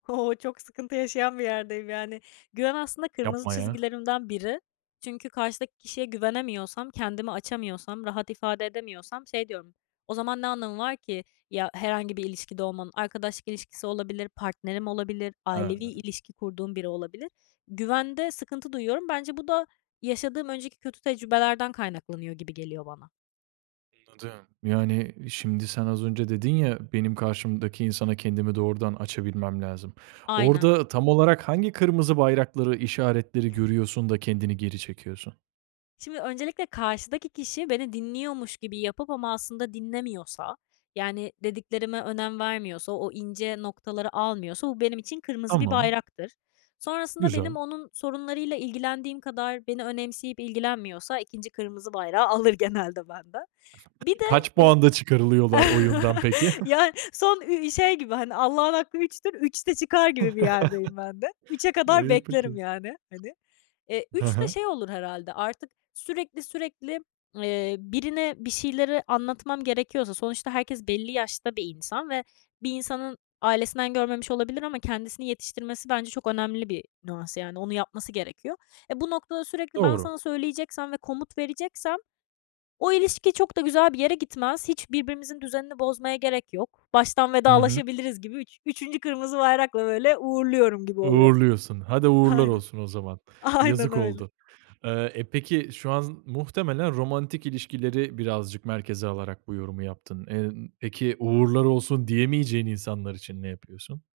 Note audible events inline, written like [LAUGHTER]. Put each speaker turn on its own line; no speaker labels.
O! Çok sıkıntı yaşayan bir yerdeyim, yani. Güven, aslında, kırmızı
Yapma ya.
çizgilerimden biri. Çünkü karşıdaki kişiye güvenemiyorsam, kendimi açamıyorsam, rahat ifade edemiyorsam şey diyorum, o zaman ne anlamı var ki ya, herhangi bir ilişkide olmamın, arkadaşlık ilişkisi olabilir, partnerim olabilir, ailevi
Ha.
ilişki kurduğum biri olabilir. Güvende sıkıntı duyuyorum. Bence bu da yaşadığım önceki kötü tecrübelerden kaynaklanıyor gibi geliyor bana.
Anladım. Yani, şimdi sen az önce dedin ya, benim karşımdaki insana kendimi doğrudan açabilmem lazım.
Aynen.
Orada tam olarak hangi kırmızı bayrakları, işaretleri görüyorsun da kendini geri çekiyorsun?
Şimdi öncelikle karşıdaki kişi beni dinliyormuş gibi yapıp ama, aslında, dinlemiyorsa, yani, dediklerime önem vermiyorsa, o ince noktaları almıyorsa bu benim için kırmızı bir
Tamam.
bayraktır. Sonrasında benim
Güzel.
onun sorunlarıyla ilgilendiğim kadar beni önemseyip ilgilenmiyorsa 2. kırmızı bayrağı alır genelde benden. Bir de,
Kaç
e
puanda çıkarılıyorlar oyundan, peki?
[CHUCKLES] ya,
[SCOFFS]
son, iii, şey gibi, hani, "Allah'ın hakkı üçtür, üçte çıkar." gibi bir yerdeyim ben de. 3'e
[CHUCKLES]
kadar
Eee,
beklerim,
peki.
yani, hani. Eee,
He
3 de
he.
şey olur herhâlde, artık sürekli sürekli, eee, birine bir şeyleri anlatmam gerekiyorsa sonuçta herkes belli yaşta bir insan ve bir insanın ailesinden görmemiş olabilir ama kendisini yetiştirmesi bence çok önemli bir nüans, yani, onu yapması gerekiyor. E, bu noktada sürekli ben
Doğru.
sana söyleyeceksem ve komut vereceksem o ilişki çok da güzel bir yere gitmez. Hiç birbirimizin düzenini bozmaya gerek yok. "Baştan
I hı.
vedalaşabiliriz." gibi üç üçüncü kırmızı bayrakla, böyle, uğurluyorum gibi oluyor.
Uğurluyorsun. Hadi, uğurlar
Aynen.
olsun o zaman.
Aynen
Yazık
öyle.
oldu. Aaa, e, peki, şu an z muhtemelen romantik ilişkileri birazcık merkeze alarak bu yorumu yaptın. Eee, ımm, peki, "Uğurlar olsun" diyemeyeceğin insanlar için ne yapıyorsun?